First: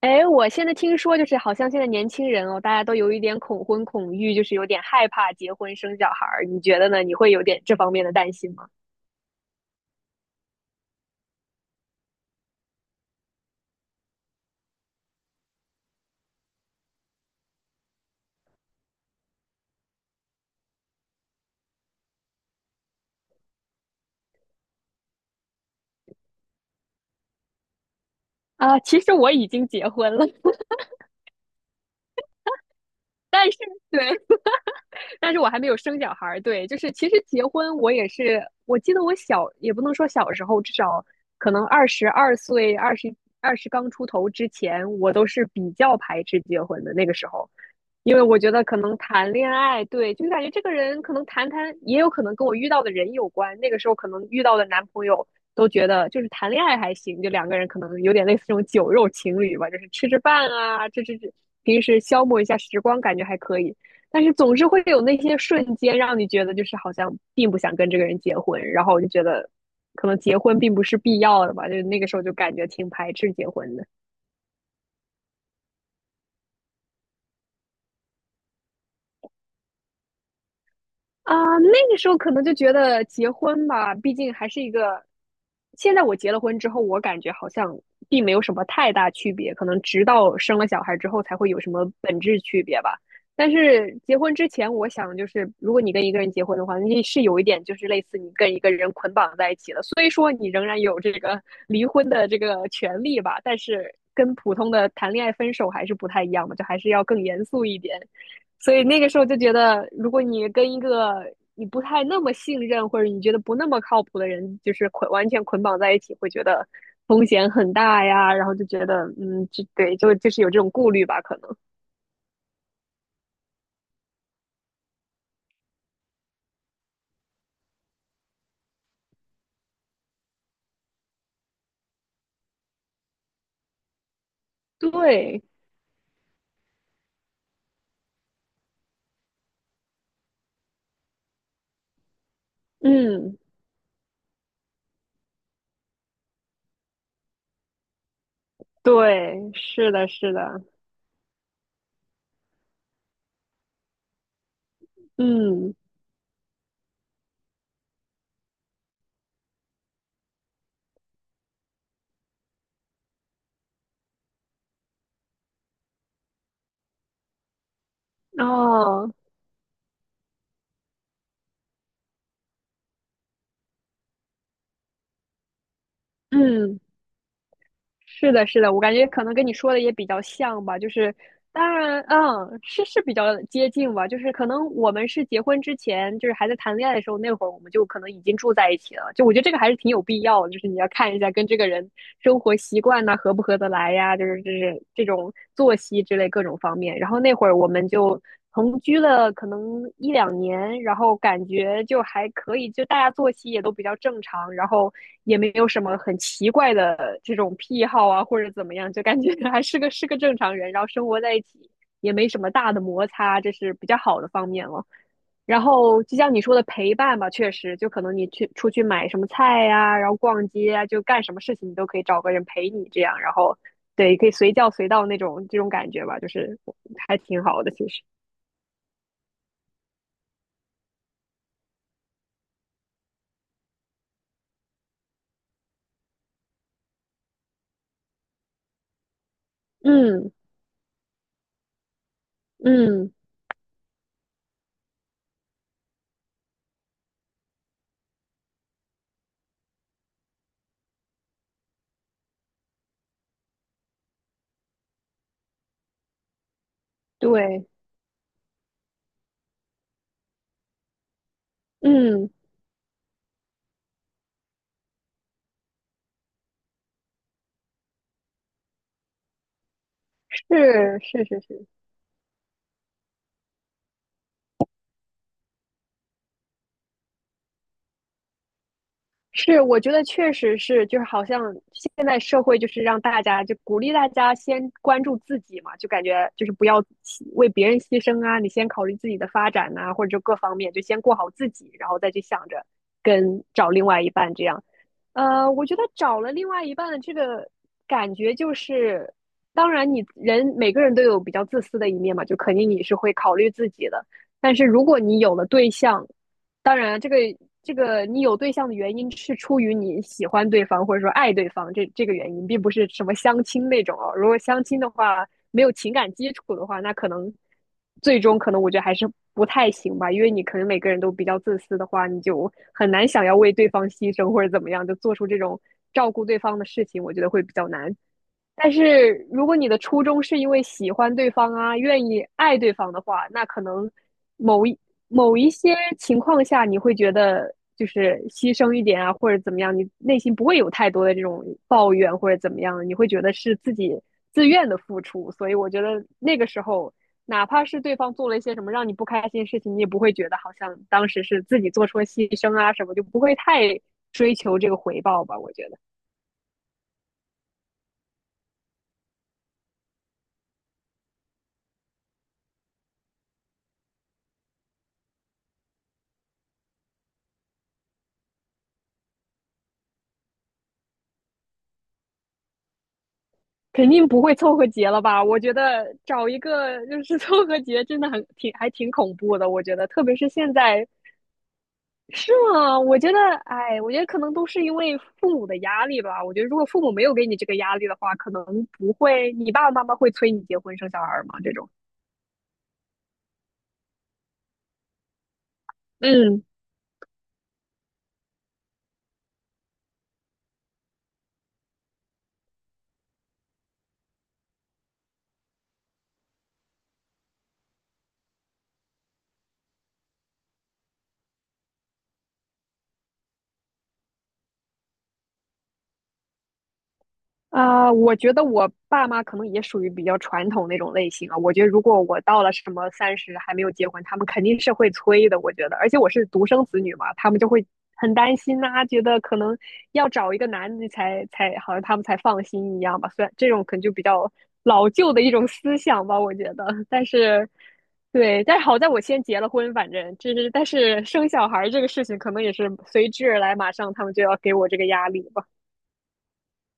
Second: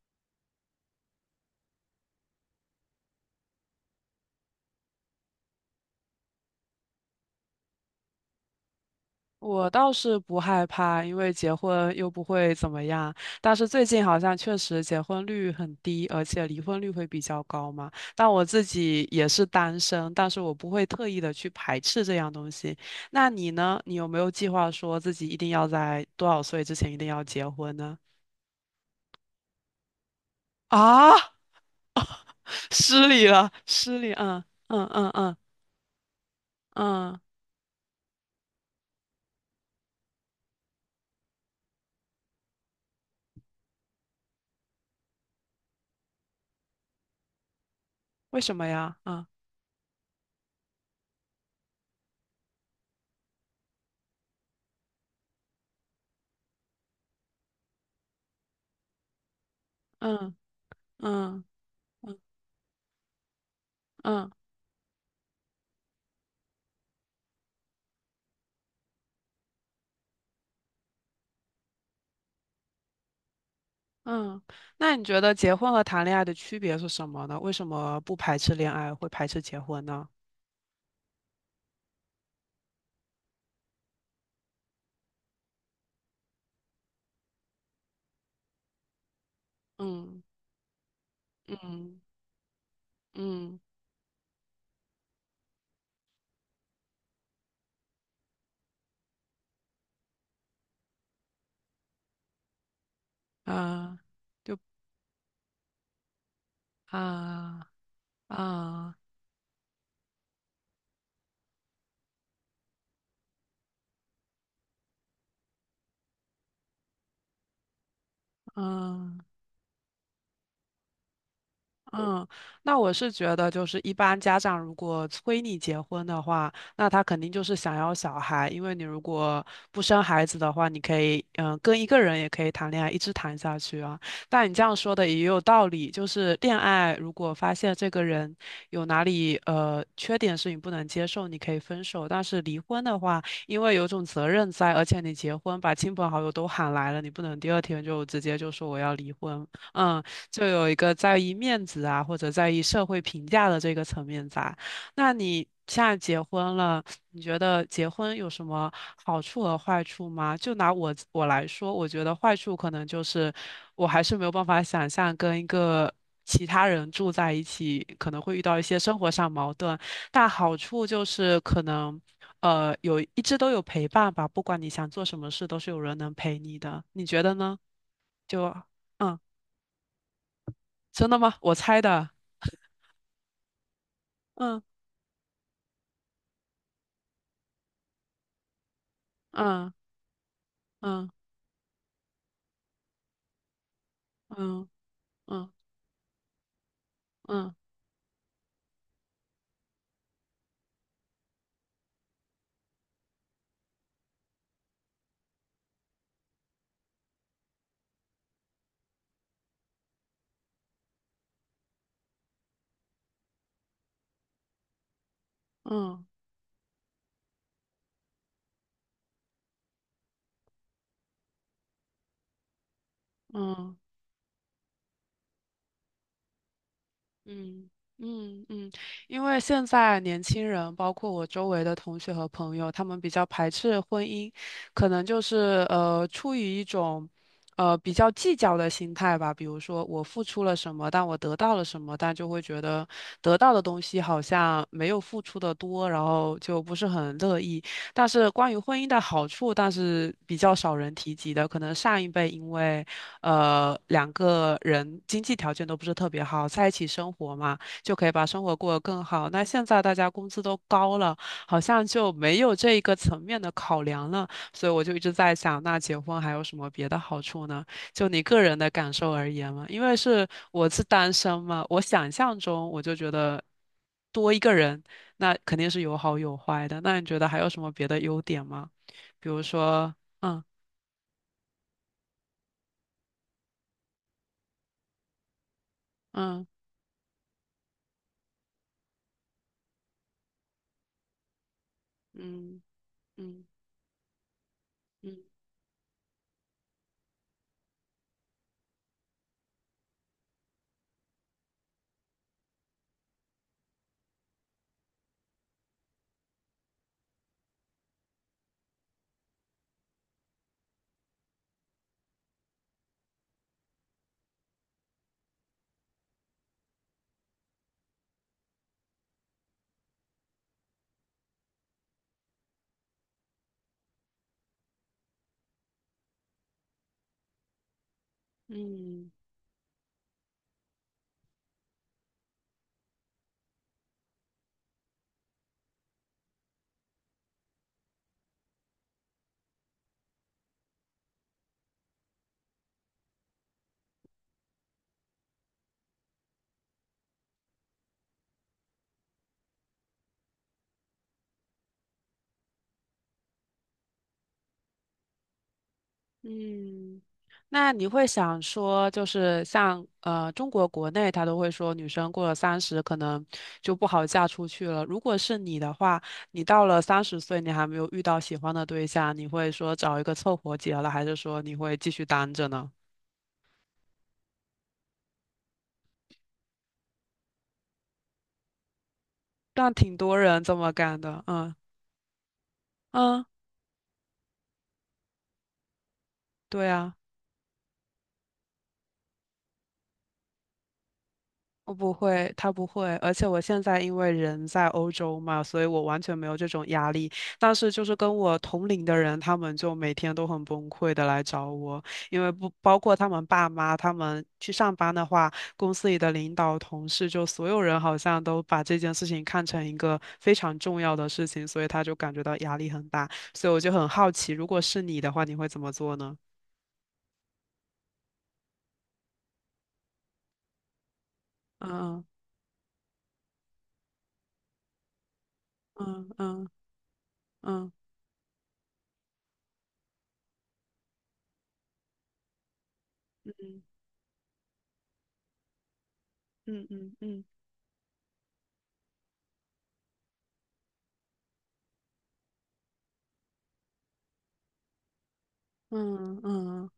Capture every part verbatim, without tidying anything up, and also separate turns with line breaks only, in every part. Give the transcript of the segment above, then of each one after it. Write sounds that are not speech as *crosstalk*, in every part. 哎，我现在听说，就是好像现在年轻人哦，大家都有一点恐婚恐育，就是有点害怕结婚生小孩儿。你觉得呢？你会有点这方面的担心吗？
我倒是不害怕，因为结婚又不会怎么样。但是最近好像确实结婚率很低，而且离婚率会比较高嘛。但我自己也是单身，但是我不会特意的去排斥这样东西。那你呢？你有没有计划说自己一定要在多少岁之前一定要结婚呢？
啊，其实我已经结婚了，
啊，*laughs* 失礼了，
但是
失礼，
对，
嗯嗯嗯
但
嗯
是我还没有生小孩儿。对，就是其
嗯，
实结婚我也是，我记得我小也不能说小时候，至少可能二十二岁、二十二十刚出头之前，我都是比较排斥结婚的那个时候，因为我
为
觉
什
得
么
可能
呀？嗯
谈恋爱，对，就是感觉这个人可能谈谈，也有可能跟我遇到的人有关。那个时候可能遇到的男朋友。都觉得就是谈恋爱还行，就两个人可能有点类似这种酒肉情侣吧，就是吃吃
嗯
饭啊，这这这，
嗯
平时消磨一下时光，感觉还可以。但
嗯。
是总是会有那些瞬间让你觉得就是好像并不想跟这个人结婚，然后我就觉得可能结婚并不是必要的吧，就那个时候就感觉挺排斥结婚的。
嗯，那你觉得结婚和谈恋爱的区别是什么呢？为什么不排斥恋爱，会排斥结婚呢？
啊，那个时候可能就觉得结婚吧，毕竟还是一个。现在我结了婚之后，我感觉好像并没有什么太大区别，可能直
嗯
到生了小孩之后才会有什么
嗯
本质区别吧。但
嗯
是结婚之前，我想就是，如果你跟一个人结婚的话，那是有一点就是类似你跟一个人捆绑在一起了，所以说你仍然有这个 *laughs* 离婚的这个权利吧，但是
啊，
跟普
就
通的谈恋爱分手还是不太一样的，就还是要更严肃
啊
一点。所以
啊
那个时候就觉得，如果你跟一个你不太那么信任，或者你觉得不那么靠谱的人，就是捆完全捆绑在一起，会觉得风险很大呀，然后就觉得，
啊。
嗯，就对，就就是有这种顾虑吧，可能。
嗯，那我是觉得，就是一般家长如果催你结婚的话，那他肯定就是想要小孩，因为你如果不生孩子的话，你可以，嗯、跟一个人也可以谈恋爱，一直谈下去啊。但你这样说的也有
对，
道理，就是恋爱如果发现这个人有哪里呃缺点是你不能接受，你可以分手。但是离婚的话，
嗯，
因为有种责任在，而且你结婚把亲朋好友都喊来了，你不能第二天就直接就说我要离婚。
对，是
嗯，
的，是
就
的，
有一个在意面子啊，或者在意社会评价的这个层面在。那你
嗯，
现在结婚了，你觉得结婚有什么好处和坏处吗？就拿我我来说，我觉得坏处可能就是我还是没有办法想象跟一个其他人住在一起，可能会遇到一些生活
哦，
上矛盾。但好处就是可能。呃，有一直都有陪伴吧，不管你想做什么事，都是有人能陪你
嗯。
的。你觉得呢？
是
就
的，是的，我感觉
嗯，
可能跟你说的也比较像吧，就
真
是
的吗？我
当
猜
然，
的。
嗯，是是比较接近吧，就是可
嗯
能我们是结婚之前，就是还在谈恋爱的时候，那会儿我们就可能已经住在一起了，就我觉得这个还
嗯
是挺有必要的就是你要
嗯
看一下跟这个人生活习惯呐、合不合得来呀，就是就
嗯
是这种
嗯
作息之类各种方面。然后那会
嗯
儿我们就同居了可能一两年，然后感觉就还可以，就大家作息也都比较正常，然后也没有什么很奇怪的这种癖好啊，或者怎么样，就感觉 *laughs* 还是个是个正常人，然后生活在一起也没什么大的摩擦，这是比较好的方面了。然后
嗯。
就像你说的陪伴吧，确实，就可能你去出去买什么菜呀、然后逛街啊，就干什么事情你都可以找个人陪你这样，然后
嗯。
对，可以随叫随到那种这种感觉吧，就是还挺好
嗯
的，其实。
嗯嗯，因为现在年轻人，包括我周围的同学和朋友，他们比较排斥婚姻，可能就是呃出于一种呃比较计较的心态吧。比如说我付
嗯
出了什么，但我得到了什么，但就会觉得
嗯，
得到的东西好像没有付出的多，然后就不是很乐意。但是关于婚姻的好处，但是比较少人提及的，可能上一辈因为。呃，两个人经济条件都不是特别好，在一起生活嘛，
对，
就可以把生活过得更好。那现在大家工资都高了，好像就
嗯，
没有这一个层面的考量了。所以我就一直在想，那结婚还有什么别的好处呢？就你个人的感受而言嘛，因为是我是
是
单
是是
身嘛，
是
我想象中我就觉得多一个人，那肯定是有好有坏的。那你觉得还有什么别的优点吗？比如
是，我觉
说，
得确
嗯
实是，就是好像现在社会就是让大家就鼓励大家先关注自己嘛，就感觉
嗯
就是不要牺为别人牺牲啊，你先考虑自己的发展呐、或者就各方面，就先过好自己，然后再去想
嗯
着跟
嗯
找另外一半这样。
嗯。
呃，我觉得找了另外一半的这个感觉就是，当然你人每个人都有比较自私的一面嘛，就肯定你是会考虑自己的。但是如果你有了对象，当然这个这个你有对象的原因是出于你喜欢对方或者说爱对方这这个原因，并不是什么相亲那种哦。如果相亲的话，没有情感基础的话，那可能最终可能我觉得还是不太行吧，因为你可能每个人都比较自私的话，你就很难想要为对方牺牲或者怎么样，就做出这种照顾对方的事情，我觉得会比较难。但
嗯
是如果你的初衷是因为喜欢对方啊，愿意爱对方的话，那可能某一某一些情况下，你会觉得就是牺牲一点啊，或者怎么样，你内心不会有太多的这种抱怨或者怎么样，你会觉得是自己自愿的付出。所以我觉得那个时候，哪怕是对方做了一些什么让你不开心的事情，你也不会觉得好像当时是自己做出了牺牲啊什么，就不会太追求这个回报吧，我觉得。
嗯，那你会想说，就是像呃中国国内，他都会说女生过了三十可能就不好嫁出去了。如果是你的话，你到了三十岁，你还没有遇到喜欢的对象，你会说找一个凑合结了，还是说你会继续单着呢？
肯定不会凑合结了吧？我觉得找一个就是凑合结，真的很挺还挺恐怖的。我
但
觉得，
挺
特别
多
是
人
现
这么
在，
干的，嗯
是吗？我觉得，
嗯，
哎，我觉得可能都是因为父母的压力吧。我觉得，如果
对
父母
啊。
没有给你这个压力的话，可能不会，你爸爸妈妈会催你结婚生小孩儿吗？这种，
我不会，他不会，而且我现在因为人在欧洲嘛，所以我完全没有
嗯。
这种压力。但是就是跟我同龄的人，他们就每天都很崩溃的来找我，因为不包括他们爸妈，他们去上班的话，公司里的领导、同事，就所有人好像都把这件事情看成一个非常重要的事情，所以他就感觉到压力很大。所以我就很好奇，如果是你的话，你会怎么做呢？
啊，我觉得我爸妈可能也属于比较传统那种类型啊。我觉得如果
嗯
我到了什么三十还没有结婚，他们肯定是会催的。我觉得，而且
嗯
我是独
嗯
生子女嘛，他们就会
嗯
很担心呐、觉得可能要找一个男的才才好像他们才放心一样吧。虽然这种可能就比较老旧的一种思想吧，我觉
嗯
得，
嗯
但
嗯
是。对，但是好在我先结了婚，反正就是，但是生小孩儿这个事情可能也是随之而来，马上他们就要给我这个压力吧。
嗯嗯嗯，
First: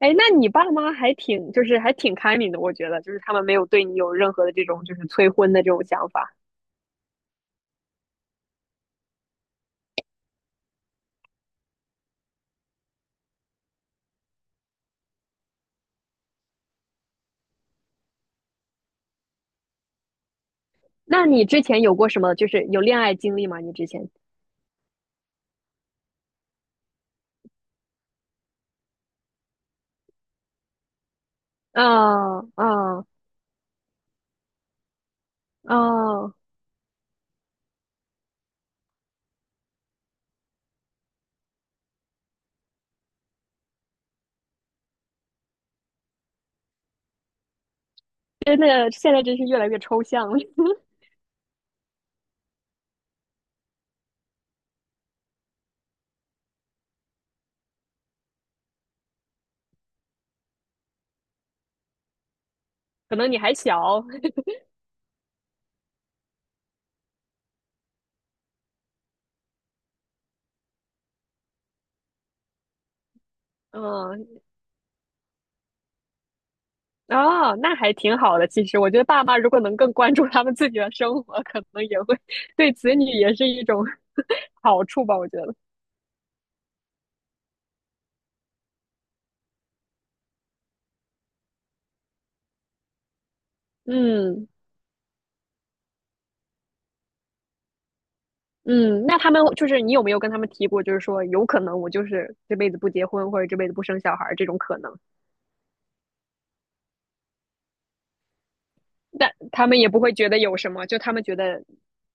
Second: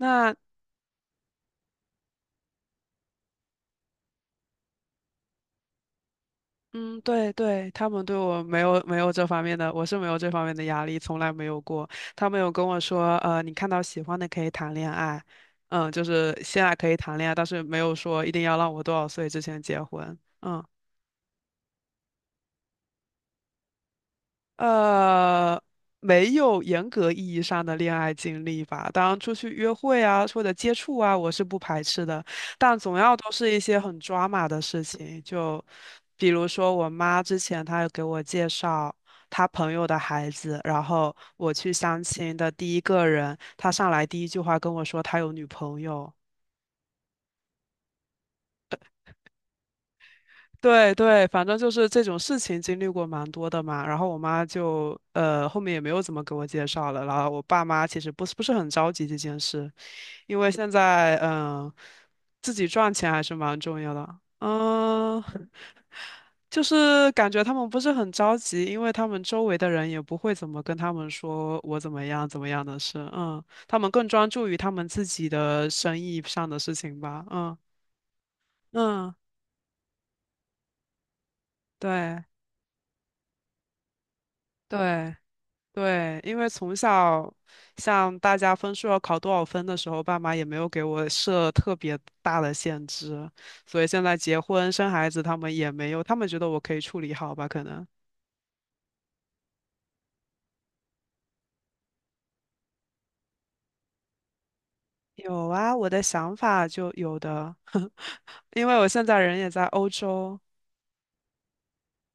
哎，那你爸妈还挺，就是还挺开明的，我觉得，就是他们没有对你有任何的这种就是催婚的这种想法。
嗯，对对，他们对我没有没有这方面的，我是没有这方面的压力，从来没有过。他们有跟我说，呃，你看到喜欢的可以谈恋爱，嗯，就是现在可以谈恋爱，但是没有说一定要让我多少岁之前结婚。嗯。
那你之前有过什么，就是有恋爱经历吗？你之前？
呃，没有严格意义上的恋爱经历吧。当然，出去约会啊，或者接触啊，我是不排斥的。
啊啊
但总要都是一些很抓马的事情，就比
啊！
如说我妈之前她有给我介绍她朋友的孩子，然后我去相亲的第一个人，他上来第一句话跟我说他有女朋友。
真的，现在真是越来越抽象了。*laughs*
对对，反正就是这种事情经历过蛮多的嘛。然后我妈就呃后面也没有怎么给我介绍了。然后我爸妈其实不是不是很着急这件事，因为现在嗯、呃自己赚钱
可
还
能
是
你还
蛮重要
小，
的。嗯、*laughs* 就是感觉他们不是很着急，因为他们周围的人也不会怎么跟他们说我怎么样怎么样的事。嗯，他们更
嗯，
专注于他们自己的生意上的事情吧。
哦，
嗯
那还挺好的。其实，我觉得
嗯，
爸妈如果能更关注他们自己的生活，可能也会
对
*laughs* 对子女也是一种 *laughs* 好处
对。
吧。我觉得，
对，因为从小像大家分数要考多少分的时候，爸妈也没有给我设特别大的限制，所以现在结
嗯。
婚生孩子，他们也没有，他们觉得我可以处理好吧？可能
嗯，那他们就是你有没有跟他们提过，就是说有可能我就是这辈子不结婚或者这辈子不生小孩儿这种可能，
有啊，我的想法就有的，*laughs* 因为我现在
但
人也在
他们
欧
也不会觉
洲，
得有什么，就他们觉得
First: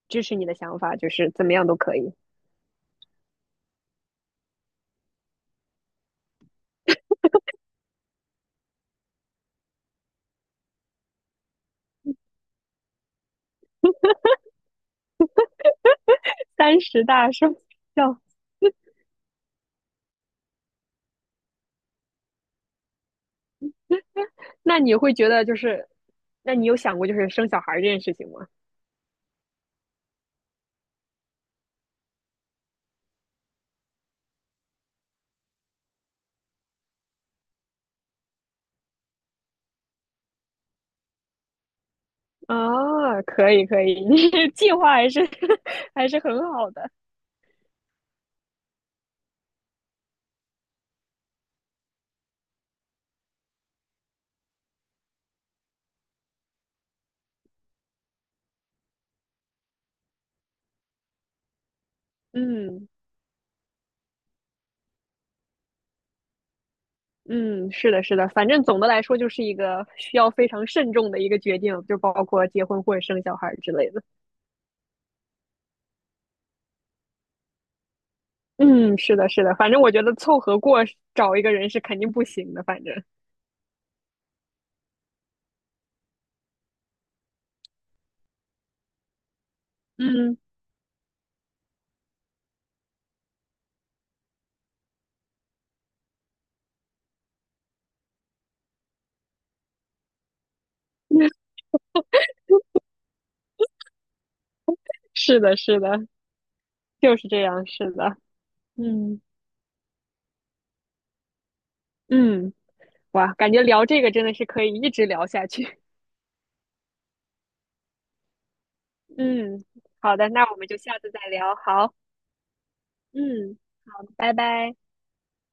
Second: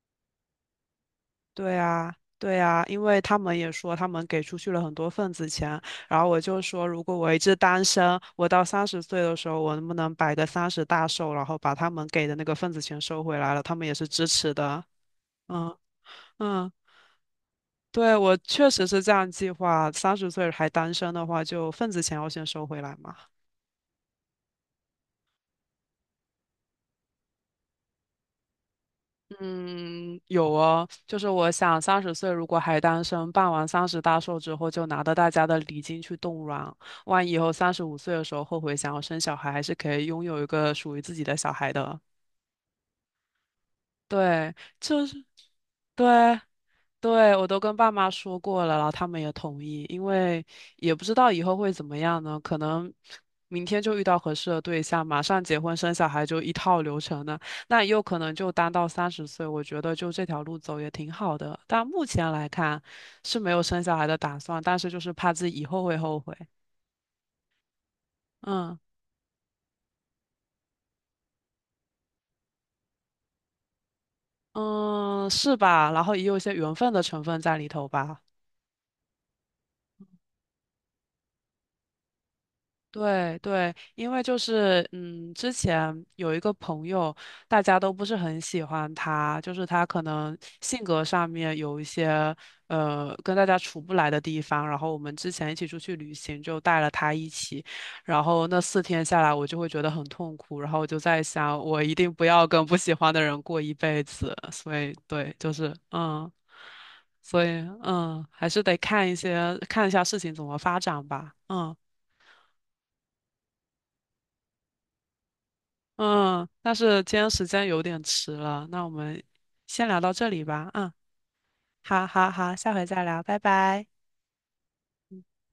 支持你的想法，就是怎么样
对
都可
啊，
以。
对啊，因为他们也说他们给出去了很多份子钱，然后我就说，如果我一直单身，我到三十岁的时候，我能不能摆个三十大寿，然后把他们给的那个份子钱收回来了？他们也是支持的。嗯嗯，
三十大生
对，
肖，
我确实是这样计划，三十岁还单身的话，就份子钱要先收回来嘛。
那你会觉得就是，那你有想过就是生小孩儿这件事情吗？
嗯，有哦，就是我想三十岁如果还单身，办完三十大寿之后，就拿着大家的礼金去冻卵，万一以后三十五岁的时候后悔想要生小孩，还是可以拥有一个属于自己的小孩的。
啊，可以可以，*laughs* 你
对，
计划
就
还是
是
*laughs* 还是
对。
很好的。
对，我都跟爸妈说过了，然后他们也同意，因为也不知道以后会怎么样呢，可能明天就遇到合适的对象，马上结婚生小孩就一套流程呢，那也有可能就单到三十岁，我觉得就这条路走也挺好的，但目前来看
嗯。
是没有生小孩的打算，但是就是怕自己以后会后悔，
嗯，是的，是的，反正
嗯
总的来说就是一个需要非常慎重的一个决定，就包括结婚或者生小孩儿之类的。
嗯，是吧？然后也有一些缘分的成分在里头吧。
嗯，是的，是的，反正我觉得凑合过找一个人是肯定不行的，反正，
对对，因为就是嗯，之前有一个朋友，大家都不是很喜欢他，就是他可能
嗯，
性格上面有一些呃跟大家处不来的地方。然后我们之前一起出去旅行，就带了他一起，然后那四天下来，我就会觉得很痛苦。然后我就在
*laughs*
想，我一定不要跟不喜欢的人过一辈子。所以对，
是
就
的，
是
是的，
嗯，
就是这
所以
样，是的，
嗯，还是得看一
嗯
些看一下事情怎么发展吧，嗯。
嗯，哇，感觉聊这个真的是可以一直聊下去。
嗯，但是今天时间有点迟了，那我
*laughs*
们
嗯，
先聊到
好
这
的，
里
那我们
吧。
就
嗯，
下次再聊，好，
好好好，下回再聊，拜
嗯，
拜。
好，拜拜。